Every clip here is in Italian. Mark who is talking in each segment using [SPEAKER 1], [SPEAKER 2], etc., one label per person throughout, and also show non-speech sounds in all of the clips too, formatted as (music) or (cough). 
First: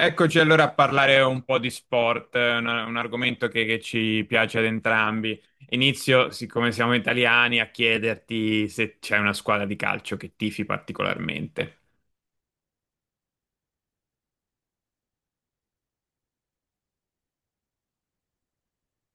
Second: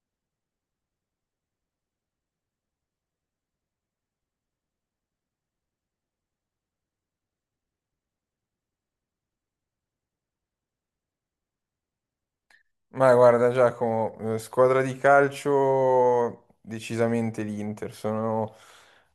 [SPEAKER 1] Eccoci allora a parlare un po' di sport, un argomento che ci piace ad entrambi. Inizio, siccome siamo italiani, a chiederti se c'è una squadra di calcio che tifi particolarmente.
[SPEAKER 2] Ma guarda Giacomo, squadra di calcio decisamente l'Inter, sono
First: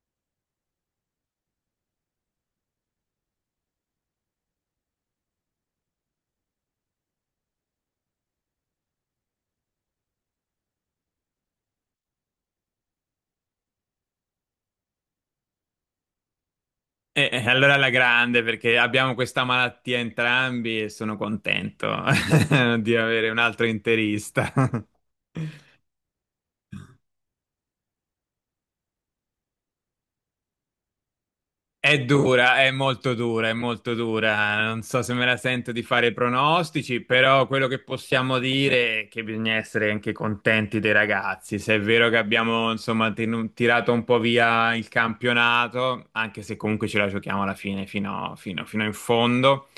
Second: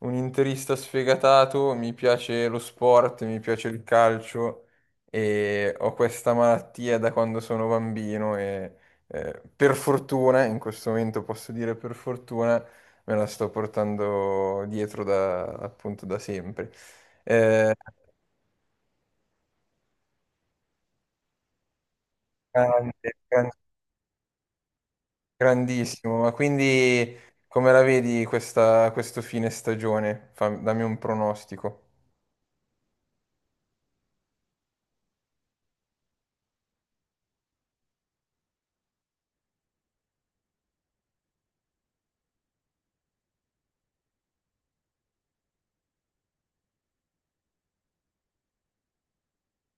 [SPEAKER 2] un interista sfegatato, mi piace lo sport, mi piace il calcio e ho questa malattia da quando sono bambino e per fortuna, in questo momento posso dire per fortuna, me la sto portando dietro da, appunto da sempre.
[SPEAKER 1] E allora
[SPEAKER 2] Eh,
[SPEAKER 1] alla grande, perché abbiamo questa malattia entrambi e sono contento (laughs)
[SPEAKER 2] grande,
[SPEAKER 1] di avere un
[SPEAKER 2] grande.
[SPEAKER 1] altro interista. (laughs)
[SPEAKER 2] Grandissimo, ma quindi come la vedi questo fine stagione? Dammi un pronostico.
[SPEAKER 1] È dura, è molto dura, è molto dura. Non so se me la sento di fare pronostici, però quello che possiamo dire è che bisogna essere anche contenti dei ragazzi. Se è vero che abbiamo, insomma, tirato un po' via il campionato, anche se comunque ce la giochiamo alla fine, fino in fondo,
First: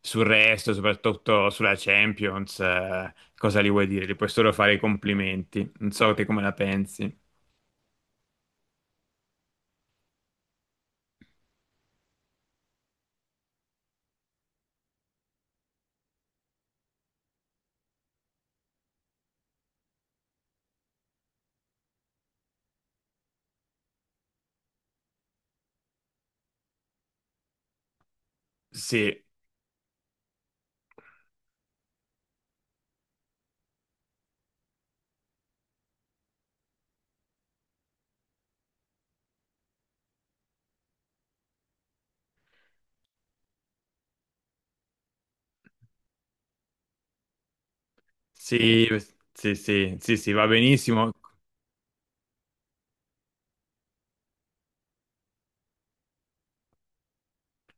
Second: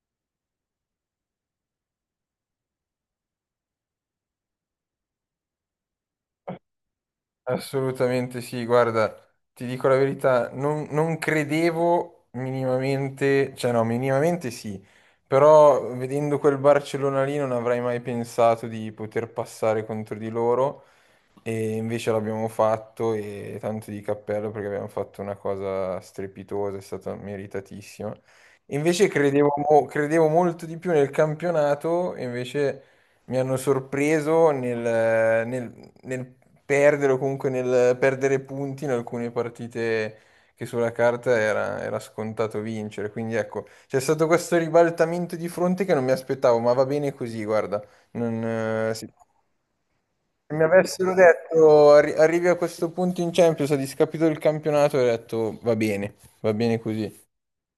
[SPEAKER 1] sul resto, soprattutto sulla Champions, cosa li vuoi dire? Li puoi solo fare i complimenti. Non so te come la pensi.
[SPEAKER 2] Assolutamente sì, guarda, ti dico la verità, non credevo minimamente, cioè no, minimamente sì, però vedendo quel Barcellona lì non avrei mai pensato di poter passare contro di loro. E invece l'abbiamo fatto e tanto di cappello perché abbiamo fatto una cosa strepitosa, è stata meritatissima. Invece
[SPEAKER 1] Sì,
[SPEAKER 2] credevo molto di più nel campionato, e invece mi hanno sorpreso nel perdere o comunque nel perdere punti in alcune partite che sulla carta era scontato vincere. Quindi ecco, c'è stato questo ribaltamento di fronte che non mi aspettavo, ma va bene così, guarda. Non,
[SPEAKER 1] sì,
[SPEAKER 2] sì.
[SPEAKER 1] sì, sì, sì, sì, va
[SPEAKER 2] Se mi
[SPEAKER 1] benissimo.
[SPEAKER 2] avessero detto "Arrivi a questo punto in Champions, ha discapito il campionato, avrei detto va bene così.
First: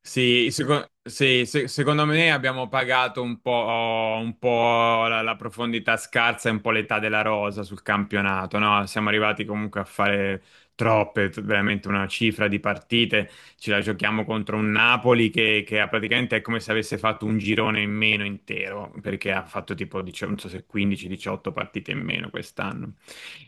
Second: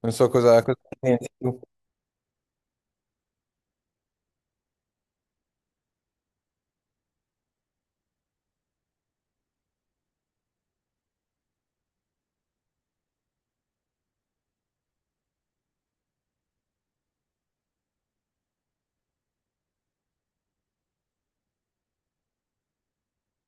[SPEAKER 2] Non so
[SPEAKER 1] Sì,
[SPEAKER 2] cosa ne pensi tu.
[SPEAKER 1] secondo me abbiamo pagato un po' la, profondità scarsa e un po' l'età della rosa sul campionato, no? Siamo arrivati comunque a fare troppe, veramente una cifra di partite ce la giochiamo contro un Napoli che ha praticamente è come se avesse fatto un girone in meno intero, perché ha fatto tipo, non so se 15-18 partite in meno quest'anno.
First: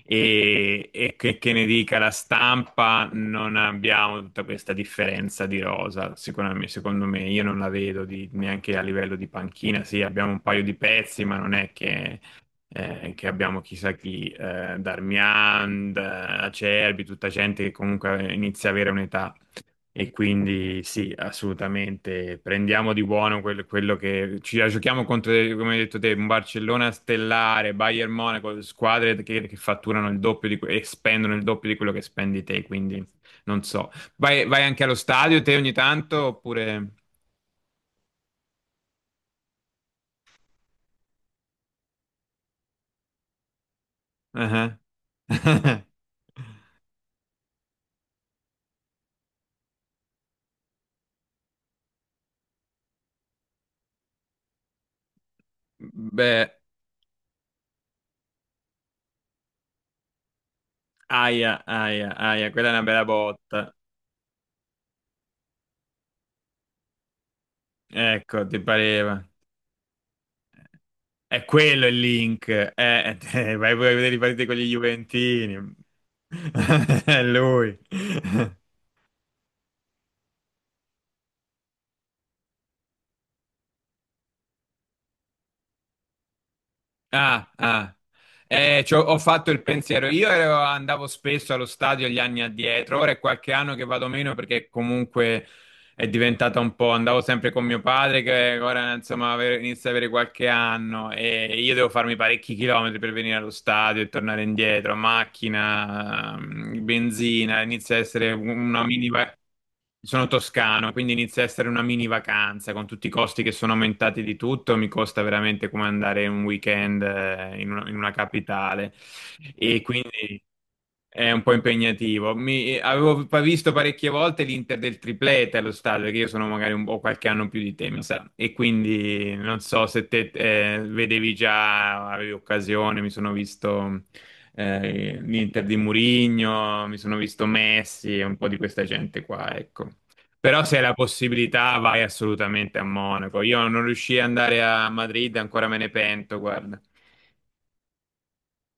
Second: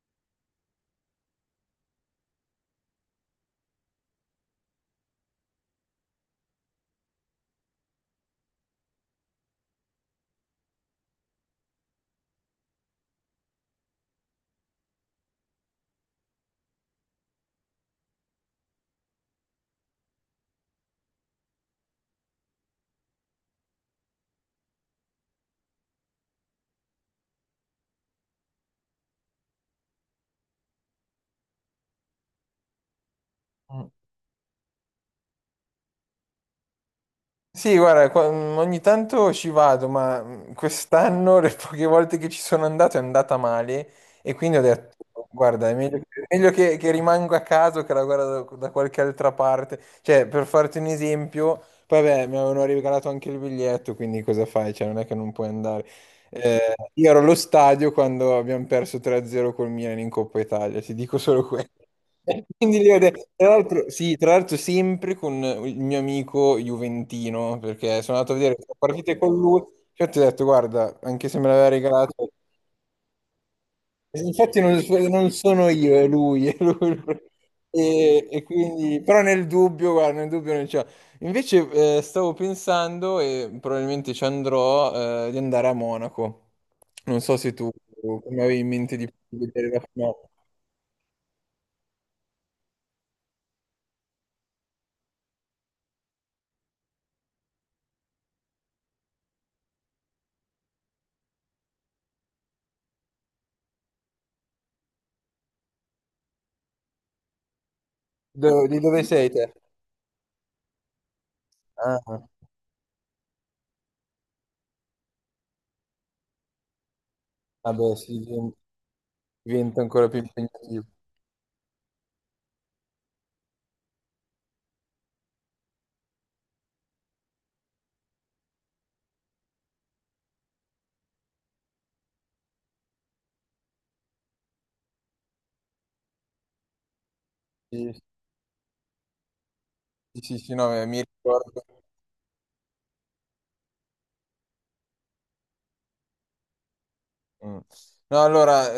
[SPEAKER 1] E, (laughs) e che ne dica la stampa, non abbiamo tutta questa differenza di rosa, sicuramente, secondo me, io non la vedo neanche a livello di panchina, sì, abbiamo un paio di pezzi, ma non è che abbiamo chissà chi, Darmian, Acerbi, tutta gente che comunque inizia a avere un'età. E quindi sì, assolutamente. Prendiamo di buono quello che ci la giochiamo contro, come hai detto te, un Barcellona stellare, Bayern Monaco, squadre che fatturano il doppio di, e spendono il doppio di quello che spendi te. Quindi non so. Vai anche allo stadio te ogni tanto oppure.
[SPEAKER 2] Sì, guarda, ogni tanto ci vado, ma quest'anno (laughs) le poche volte che ci sono andato è andata male e quindi ho
[SPEAKER 1] Ah,
[SPEAKER 2] detto, guarda,
[SPEAKER 1] ah. (laughs)
[SPEAKER 2] è meglio che rimango a casa o che la guardo da qualche altra parte. Cioè, per farti un esempio, poi vabbè, mi avevano regalato anche il biglietto, quindi cosa fai? Cioè, non è che non puoi andare.
[SPEAKER 1] Beh,
[SPEAKER 2] Io ero allo stadio quando abbiamo perso 3-0 col Milan in Coppa Italia, ti dico solo (laughs)
[SPEAKER 1] aia,
[SPEAKER 2] questo.
[SPEAKER 1] aia,
[SPEAKER 2] E
[SPEAKER 1] aia,
[SPEAKER 2] (laughs)
[SPEAKER 1] quella è
[SPEAKER 2] Quindi
[SPEAKER 1] una
[SPEAKER 2] lì
[SPEAKER 1] bella
[SPEAKER 2] tra
[SPEAKER 1] botta.
[SPEAKER 2] l'altro, sì, tra l'altro sempre con il mio amico Juventino, perché sono andato a
[SPEAKER 1] Ecco,
[SPEAKER 2] vedere
[SPEAKER 1] ti
[SPEAKER 2] le partite
[SPEAKER 1] pareva.
[SPEAKER 2] con lui, cioè ti ho detto, guarda, anche se
[SPEAKER 1] È
[SPEAKER 2] me l'aveva
[SPEAKER 1] quello il
[SPEAKER 2] regalato,
[SPEAKER 1] link. Vai pure a vedere i partiti con
[SPEAKER 2] infatti
[SPEAKER 1] gli
[SPEAKER 2] non sono
[SPEAKER 1] Juventini.
[SPEAKER 2] io, è lui, è lui.
[SPEAKER 1] (laughs) È
[SPEAKER 2] (laughs)
[SPEAKER 1] lui.
[SPEAKER 2] E quindi, però nel dubbio, guarda, nel dubbio non c'è. Invece stavo pensando, e probabilmente ci andrò, di andare a Monaco. Non so
[SPEAKER 1] Ah,
[SPEAKER 2] se tu
[SPEAKER 1] ah.
[SPEAKER 2] come avevi in
[SPEAKER 1] Eh,
[SPEAKER 2] mente
[SPEAKER 1] c'ho-
[SPEAKER 2] di
[SPEAKER 1] ho ho fatto il
[SPEAKER 2] vedere la
[SPEAKER 1] pensiero.
[SPEAKER 2] finale.
[SPEAKER 1] Andavo spesso allo stadio gli anni addietro, ora è qualche anno che vado meno perché comunque è diventata un po', andavo sempre con mio padre che ora insomma inizia ad avere qualche anno e io devo farmi parecchi chilometri per venire allo stadio e tornare indietro, macchina, benzina, inizia a essere
[SPEAKER 2] Di
[SPEAKER 1] una
[SPEAKER 2] dove
[SPEAKER 1] mini
[SPEAKER 2] sei
[SPEAKER 1] va-
[SPEAKER 2] te?
[SPEAKER 1] Sono toscano, quindi inizia a essere una mini
[SPEAKER 2] Ah.
[SPEAKER 1] vacanza con tutti i costi che sono aumentati di tutto, mi costa veramente come andare un weekend in una
[SPEAKER 2] Vabbè, sì, diventa
[SPEAKER 1] capitale e
[SPEAKER 2] diventa ancora più
[SPEAKER 1] quindi
[SPEAKER 2] impegnativo.
[SPEAKER 1] è un po' impegnativo. Avevo visto parecchie volte l'Inter del triplete allo stadio, perché io sono magari un po' qualche anno più di te, mi sa. E quindi non so se te vedevi già, avevi occasione, mi sono visto l'Inter di Mourinho, mi sono visto
[SPEAKER 2] Sì,
[SPEAKER 1] Messi e un po' di questa gente qua, ecco.
[SPEAKER 2] sì, sì, sì,
[SPEAKER 1] Però
[SPEAKER 2] no,
[SPEAKER 1] se hai la
[SPEAKER 2] mi ricordo.
[SPEAKER 1] possibilità vai assolutamente a Monaco. Io non riuscii ad andare a Madrid, ancora me ne pento, guarda.
[SPEAKER 2] Mm. No, allora,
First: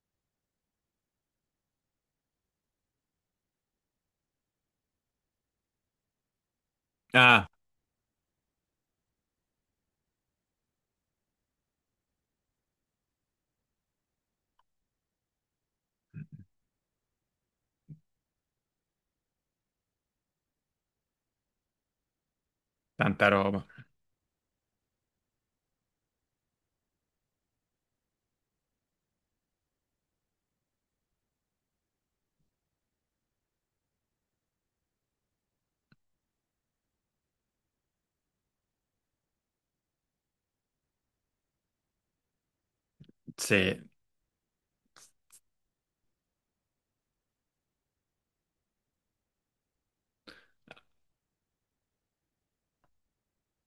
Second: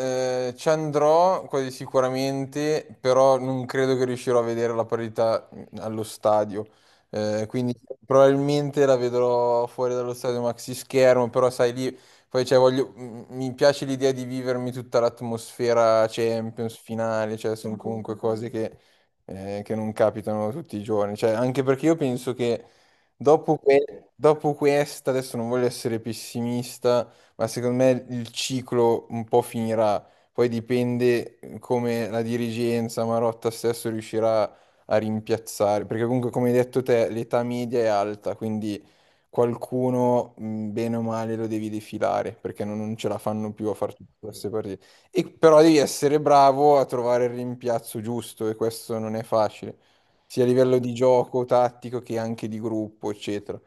[SPEAKER 2] ci andrò quasi sicuramente, però non credo che riuscirò a vedere la partita allo stadio. Eh,
[SPEAKER 1] Ah,
[SPEAKER 2] quindi probabilmente la vedrò fuori dallo stadio maxi schermo, però sai lì, poi cioè, mi piace l'idea di vivermi tutta l'atmosfera Champions finale, cioè sono comunque cose che non capitano tutti i giorni. Cioè, anche perché io penso che
[SPEAKER 1] tanta
[SPEAKER 2] dopo,
[SPEAKER 1] roba.
[SPEAKER 2] que- dopo questa, adesso non voglio essere pessimista ma secondo me il ciclo un po' finirà. Poi dipende come la dirigenza, Marotta stesso riuscirà a rimpiazzare, perché comunque come hai detto te l'età media è alta, quindi qualcuno bene o male lo devi defilare, perché non ce la fanno più a
[SPEAKER 1] Sì.
[SPEAKER 2] fare tutte queste partite. E però devi essere bravo a trovare il rimpiazzo giusto e questo non è facile, sia a livello di gioco tattico che anche di gruppo, eccetera.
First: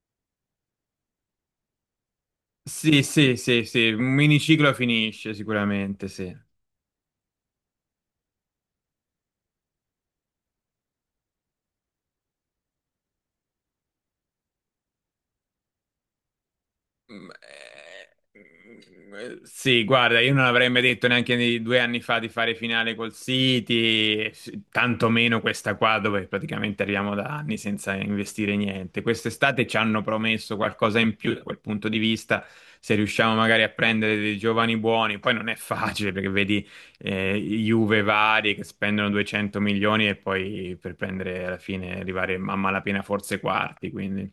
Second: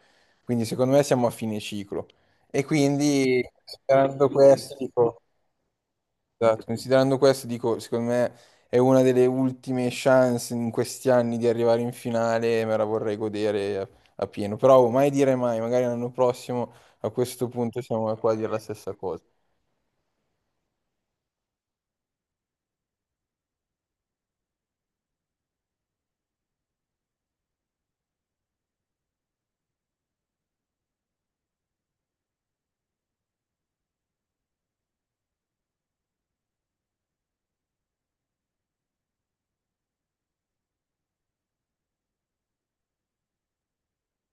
[SPEAKER 2] Quindi secondo me siamo a fine ciclo. E
[SPEAKER 1] Sì, sì,
[SPEAKER 2] quindi,
[SPEAKER 1] sì, sì, un
[SPEAKER 2] considerando
[SPEAKER 1] miniciclo
[SPEAKER 2] questo, dico,
[SPEAKER 1] finisce sicuramente, sì.
[SPEAKER 2] esatto, considerando questo, dico, secondo me è una delle ultime chance in questi anni di arrivare in finale e me la vorrei godere a pieno. Però oh, mai dire mai, magari l'anno prossimo a
[SPEAKER 1] Mm,
[SPEAKER 2] questo punto siamo qua a dire la
[SPEAKER 1] eh,
[SPEAKER 2] stessa cosa.
[SPEAKER 1] Sì, guarda, io non avrei mai detto neanche 2 anni fa di fare finale col City, e tantomeno questa qua dove praticamente arriviamo da anni senza investire niente. Quest'estate ci hanno promesso qualcosa in più da quel punto di vista, se riusciamo magari a prendere dei giovani buoni, poi non è facile perché vedi Juve vari che spendono 200 milioni e poi per prendere alla fine arrivare a malapena forse quarti.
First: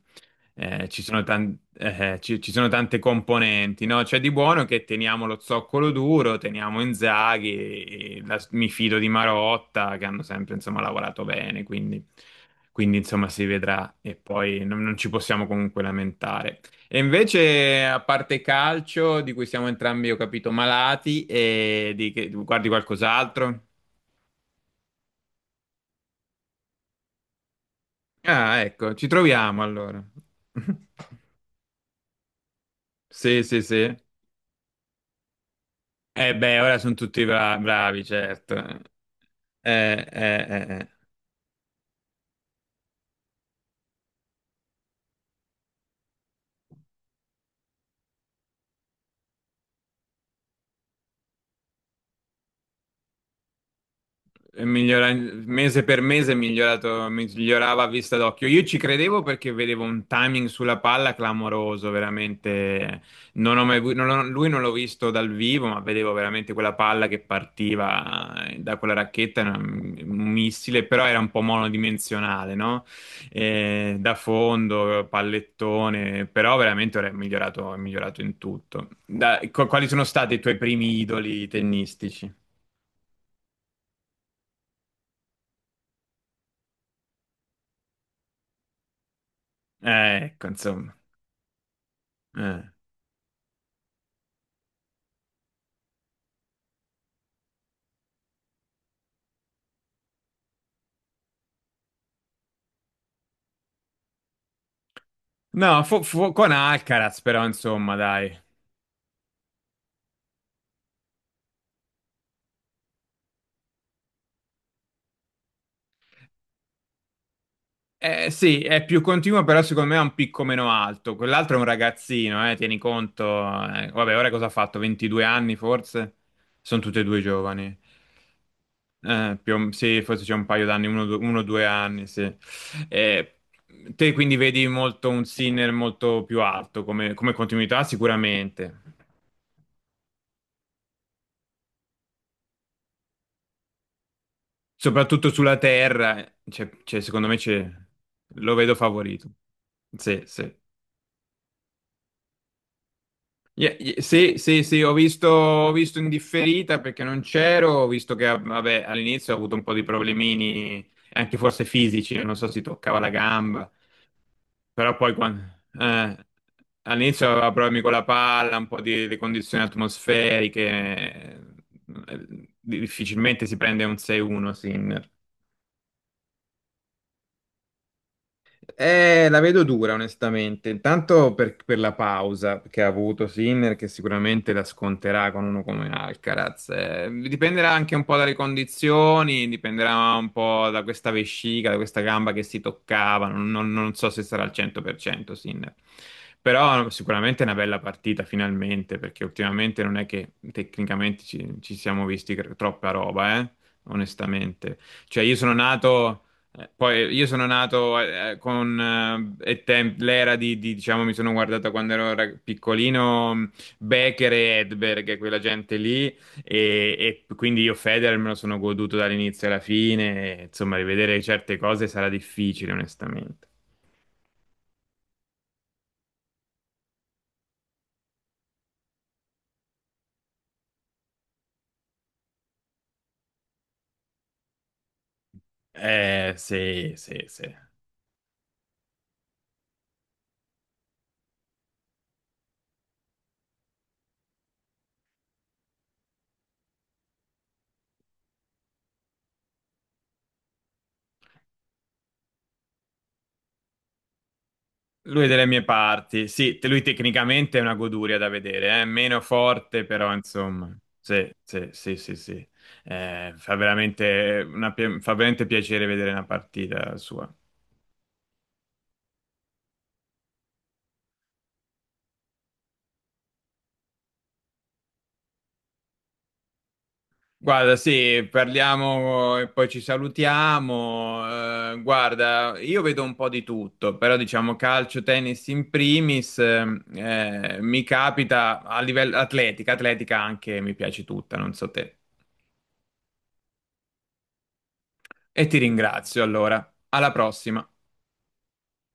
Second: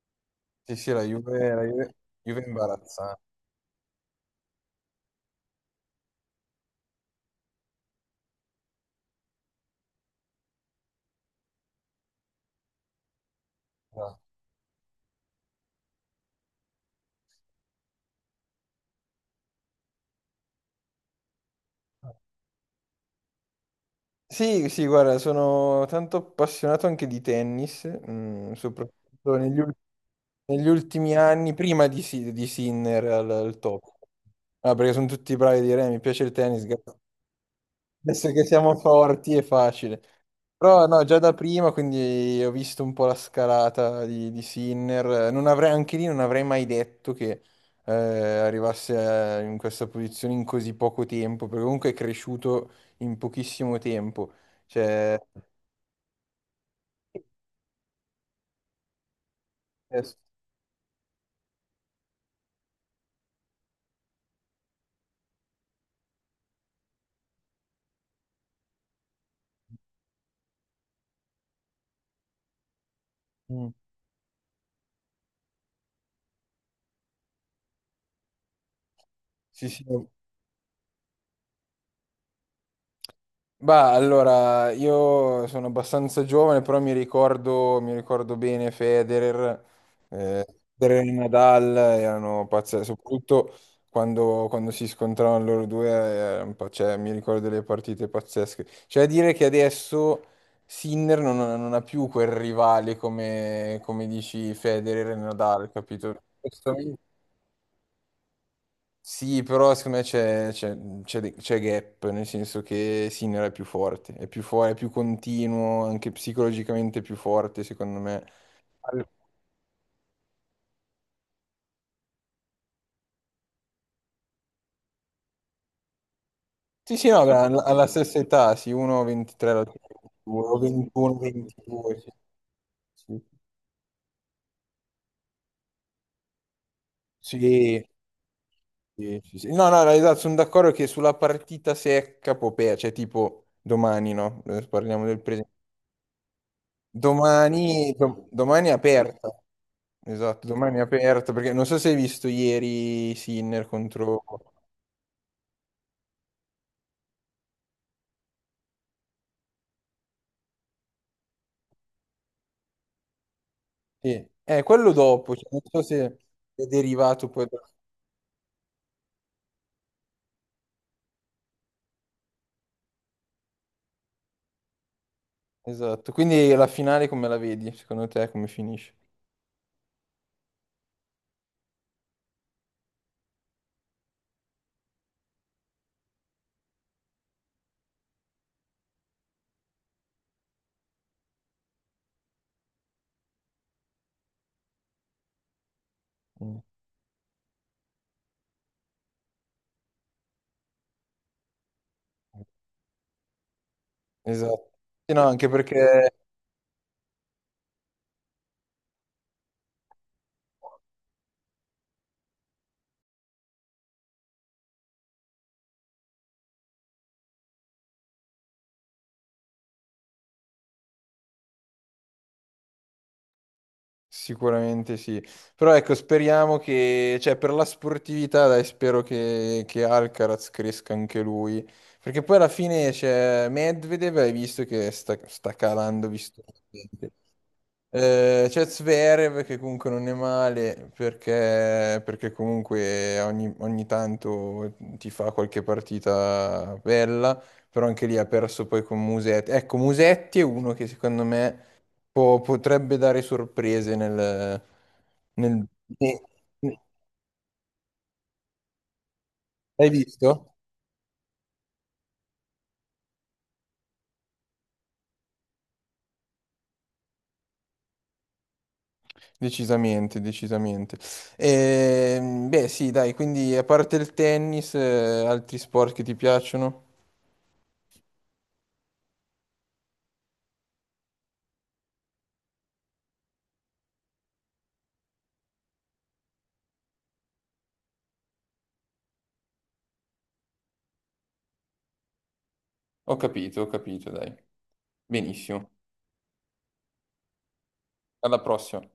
[SPEAKER 2] Sì,
[SPEAKER 1] Eh,
[SPEAKER 2] sì,
[SPEAKER 1] ci
[SPEAKER 2] la
[SPEAKER 1] sono
[SPEAKER 2] Juve,
[SPEAKER 1] tan-
[SPEAKER 2] la Juve,
[SPEAKER 1] eh, ci,
[SPEAKER 2] Juve è
[SPEAKER 1] ci sono tante
[SPEAKER 2] imbarazzante.
[SPEAKER 1] componenti, no? C'è di buono che teniamo lo zoccolo duro, teniamo Inzaghi, e mi fido di Marotta, che hanno sempre, insomma, lavorato bene, quindi, insomma, si vedrà e
[SPEAKER 2] Esatto.
[SPEAKER 1] poi non ci possiamo comunque lamentare. E invece, a parte calcio, di cui siamo entrambi, ho capito, malati, e guardi qualcos'altro?
[SPEAKER 2] Sì, sì, guarda, sono tanto appassionato anche di tennis,
[SPEAKER 1] Ah, ecco, ci
[SPEAKER 2] soprattutto negli
[SPEAKER 1] troviamo
[SPEAKER 2] ultimi...
[SPEAKER 1] allora.
[SPEAKER 2] negli ultimi
[SPEAKER 1] (laughs)
[SPEAKER 2] anni, prima di Sinner al,
[SPEAKER 1] Sì,
[SPEAKER 2] al
[SPEAKER 1] sì,
[SPEAKER 2] top.
[SPEAKER 1] sì.
[SPEAKER 2] Ah, perché sono tutti bravi a dire, mi piace il
[SPEAKER 1] Eh beh,
[SPEAKER 2] tennis,
[SPEAKER 1] ora sono tutti bravi,
[SPEAKER 2] adesso che
[SPEAKER 1] certo.
[SPEAKER 2] siamo forti è facile.
[SPEAKER 1] Eh, eh,
[SPEAKER 2] Però
[SPEAKER 1] eh.
[SPEAKER 2] no, già da prima, quindi ho visto un po' la scalata di Sinner. Non avrei, anche lì non avrei mai detto che arrivasse in questa posizione in così poco tempo, perché comunque è cresciuto in pochissimo tempo.
[SPEAKER 1] è migliora-
[SPEAKER 2] Cioè,
[SPEAKER 1] mese per mese è migliorato, migliorava a vista d'occhio. Io ci credevo perché vedevo
[SPEAKER 2] eh,
[SPEAKER 1] un timing sulla palla clamoroso, veramente. Non ho mai vu- non ho- lui non l'ho visto dal vivo, ma vedevo veramente quella palla che partiva da quella racchetta, era un missile, però era un po' monodimensionale, no? Da fondo, pallettone, però veramente ora è migliorato in tutto. Da- qu-
[SPEAKER 2] sì, sì.
[SPEAKER 1] quali sono stati i tuoi primi idoli tennistici?
[SPEAKER 2] Bah, allora, io sono abbastanza giovane, però mi ricordo bene
[SPEAKER 1] Eh,
[SPEAKER 2] eh,
[SPEAKER 1] ecco, insomma.
[SPEAKER 2] Federer e Nadal erano
[SPEAKER 1] Eh.
[SPEAKER 2] pazzeschi, soprattutto quando si scontravano loro due, un po', cioè, mi ricordo delle partite pazzesche. Cioè, a dire che adesso Sinner non ha più quel rivale come dici Federer e Nadal,
[SPEAKER 1] No,
[SPEAKER 2] capito?
[SPEAKER 1] con Alcaraz però, insomma, dai.
[SPEAKER 2] Sì, però secondo me c'è gap, nel senso che Sinner è più forte, è più continuo, anche psicologicamente è più forte, secondo me.
[SPEAKER 1] Sì, è più
[SPEAKER 2] Al-
[SPEAKER 1] continuo, però secondo me ha un picco meno alto. Quell'altro è un ragazzino, tieni conto. Vabbè, ora cosa ha fatto? 22 anni forse? Sono
[SPEAKER 2] Sì,
[SPEAKER 1] tutti e
[SPEAKER 2] sì,
[SPEAKER 1] due
[SPEAKER 2] no, alla,
[SPEAKER 1] giovani.
[SPEAKER 2] alla stessa età, sì,
[SPEAKER 1] Eh,
[SPEAKER 2] 1,23
[SPEAKER 1] più o-
[SPEAKER 2] alla
[SPEAKER 1] sì, forse c'è un paio d'anni,
[SPEAKER 2] 21,
[SPEAKER 1] uno o due
[SPEAKER 2] 22,
[SPEAKER 1] anni,
[SPEAKER 2] sì.
[SPEAKER 1] sì.
[SPEAKER 2] Sì,
[SPEAKER 1] Eh, te quindi vedi molto un Sinner molto più alto come, continuità,
[SPEAKER 2] sì,
[SPEAKER 1] sicuramente.
[SPEAKER 2] sì, sì, sì. No, no, no, esatto, sono d'accordo che sulla partita secca Popea, cioè tipo domani, no? Parliamo del
[SPEAKER 1] Soprattutto
[SPEAKER 2] presente.
[SPEAKER 1] sulla terra, secondo me
[SPEAKER 2] Domani, dom-
[SPEAKER 1] lo
[SPEAKER 2] domani è
[SPEAKER 1] vedo
[SPEAKER 2] aperta.
[SPEAKER 1] favorito. Sì,
[SPEAKER 2] Esatto,
[SPEAKER 1] sì.
[SPEAKER 2] domani è aperto perché non so se hai visto ieri Sinner
[SPEAKER 1] Yeah, yeah,
[SPEAKER 2] contro...
[SPEAKER 1] sì, sì, sì, ho visto in differita perché non c'ero, ho visto che ah, vabbè, all'inizio ho avuto un po' di problemini, anche forse fisici, non so si toccava la gamba,
[SPEAKER 2] Sì, quello
[SPEAKER 1] però poi
[SPEAKER 2] dopo,
[SPEAKER 1] quando,
[SPEAKER 2] cioè, non so se
[SPEAKER 1] eh,
[SPEAKER 2] è derivato
[SPEAKER 1] all'inizio
[SPEAKER 2] poi...
[SPEAKER 1] aveva problemi con la palla, un po' di condizioni atmosferiche, difficilmente si prende un 6-1, sì,
[SPEAKER 2] Esatto, quindi la finale come la vedi? Secondo te come finisce?
[SPEAKER 1] La vedo dura, onestamente. Intanto per, la pausa che ha avuto Sinner, che sicuramente la sconterà con uno come Alcaraz. Dipenderà anche un po' dalle condizioni, dipenderà un po' da questa vescica, da questa gamba che si toccava. Non so se sarà al 100% Sinner.
[SPEAKER 2] Mm.
[SPEAKER 1] Però sicuramente è una bella partita, finalmente, perché ultimamente non è che tecnicamente ci siamo visti troppa roba,
[SPEAKER 2] Esatto.
[SPEAKER 1] onestamente.
[SPEAKER 2] Sì,
[SPEAKER 1] Cioè,
[SPEAKER 2] no,
[SPEAKER 1] io
[SPEAKER 2] anche
[SPEAKER 1] sono
[SPEAKER 2] perché
[SPEAKER 1] nato. Poi io sono nato con l'era diciamo, mi sono guardato quando ero piccolino, Becker e Edberg, quella gente lì, e, quindi io Federer me lo sono goduto dall'inizio alla fine, e, insomma, rivedere certe cose sarà difficile, onestamente.
[SPEAKER 2] sicuramente sì. Però ecco, speriamo che, cioè per la sportività, dai, spero che Alcaraz cresca anche lui. Perché poi alla fine c'è Medvedev, hai visto che sta calando, visto.
[SPEAKER 1] Sì, sì, sì.
[SPEAKER 2] C'è Zverev che comunque non è male perché comunque ogni tanto ti fa qualche partita bella, però anche lì ha perso poi con Musetti. Ecco, Musetti è uno che secondo me potrebbe dare sorprese nel...
[SPEAKER 1] Lui è delle mie
[SPEAKER 2] nel- ne-
[SPEAKER 1] parti, sì, lui
[SPEAKER 2] ne-
[SPEAKER 1] tecnicamente è una goduria da vedere, è meno forte,
[SPEAKER 2] Hai
[SPEAKER 1] però
[SPEAKER 2] visto?
[SPEAKER 1] insomma, sì, sì, sì, sì, sì. Fa veramente piacere vedere una partita sua.
[SPEAKER 2] Decisamente, decisamente. Beh, sì, dai, quindi a parte il tennis, altri sport che ti piacciono?
[SPEAKER 1] Guarda, sì, parliamo e poi ci salutiamo. Guarda, io vedo un po' di tutto, però diciamo calcio, tennis in primis, mi capita a livello atletica, atletica anche mi piace tutta, non so te.
[SPEAKER 2] Ho capito, dai.
[SPEAKER 1] E ti
[SPEAKER 2] Benissimo.
[SPEAKER 1] ringrazio allora. Alla prossima.
[SPEAKER 2] Alla prossima.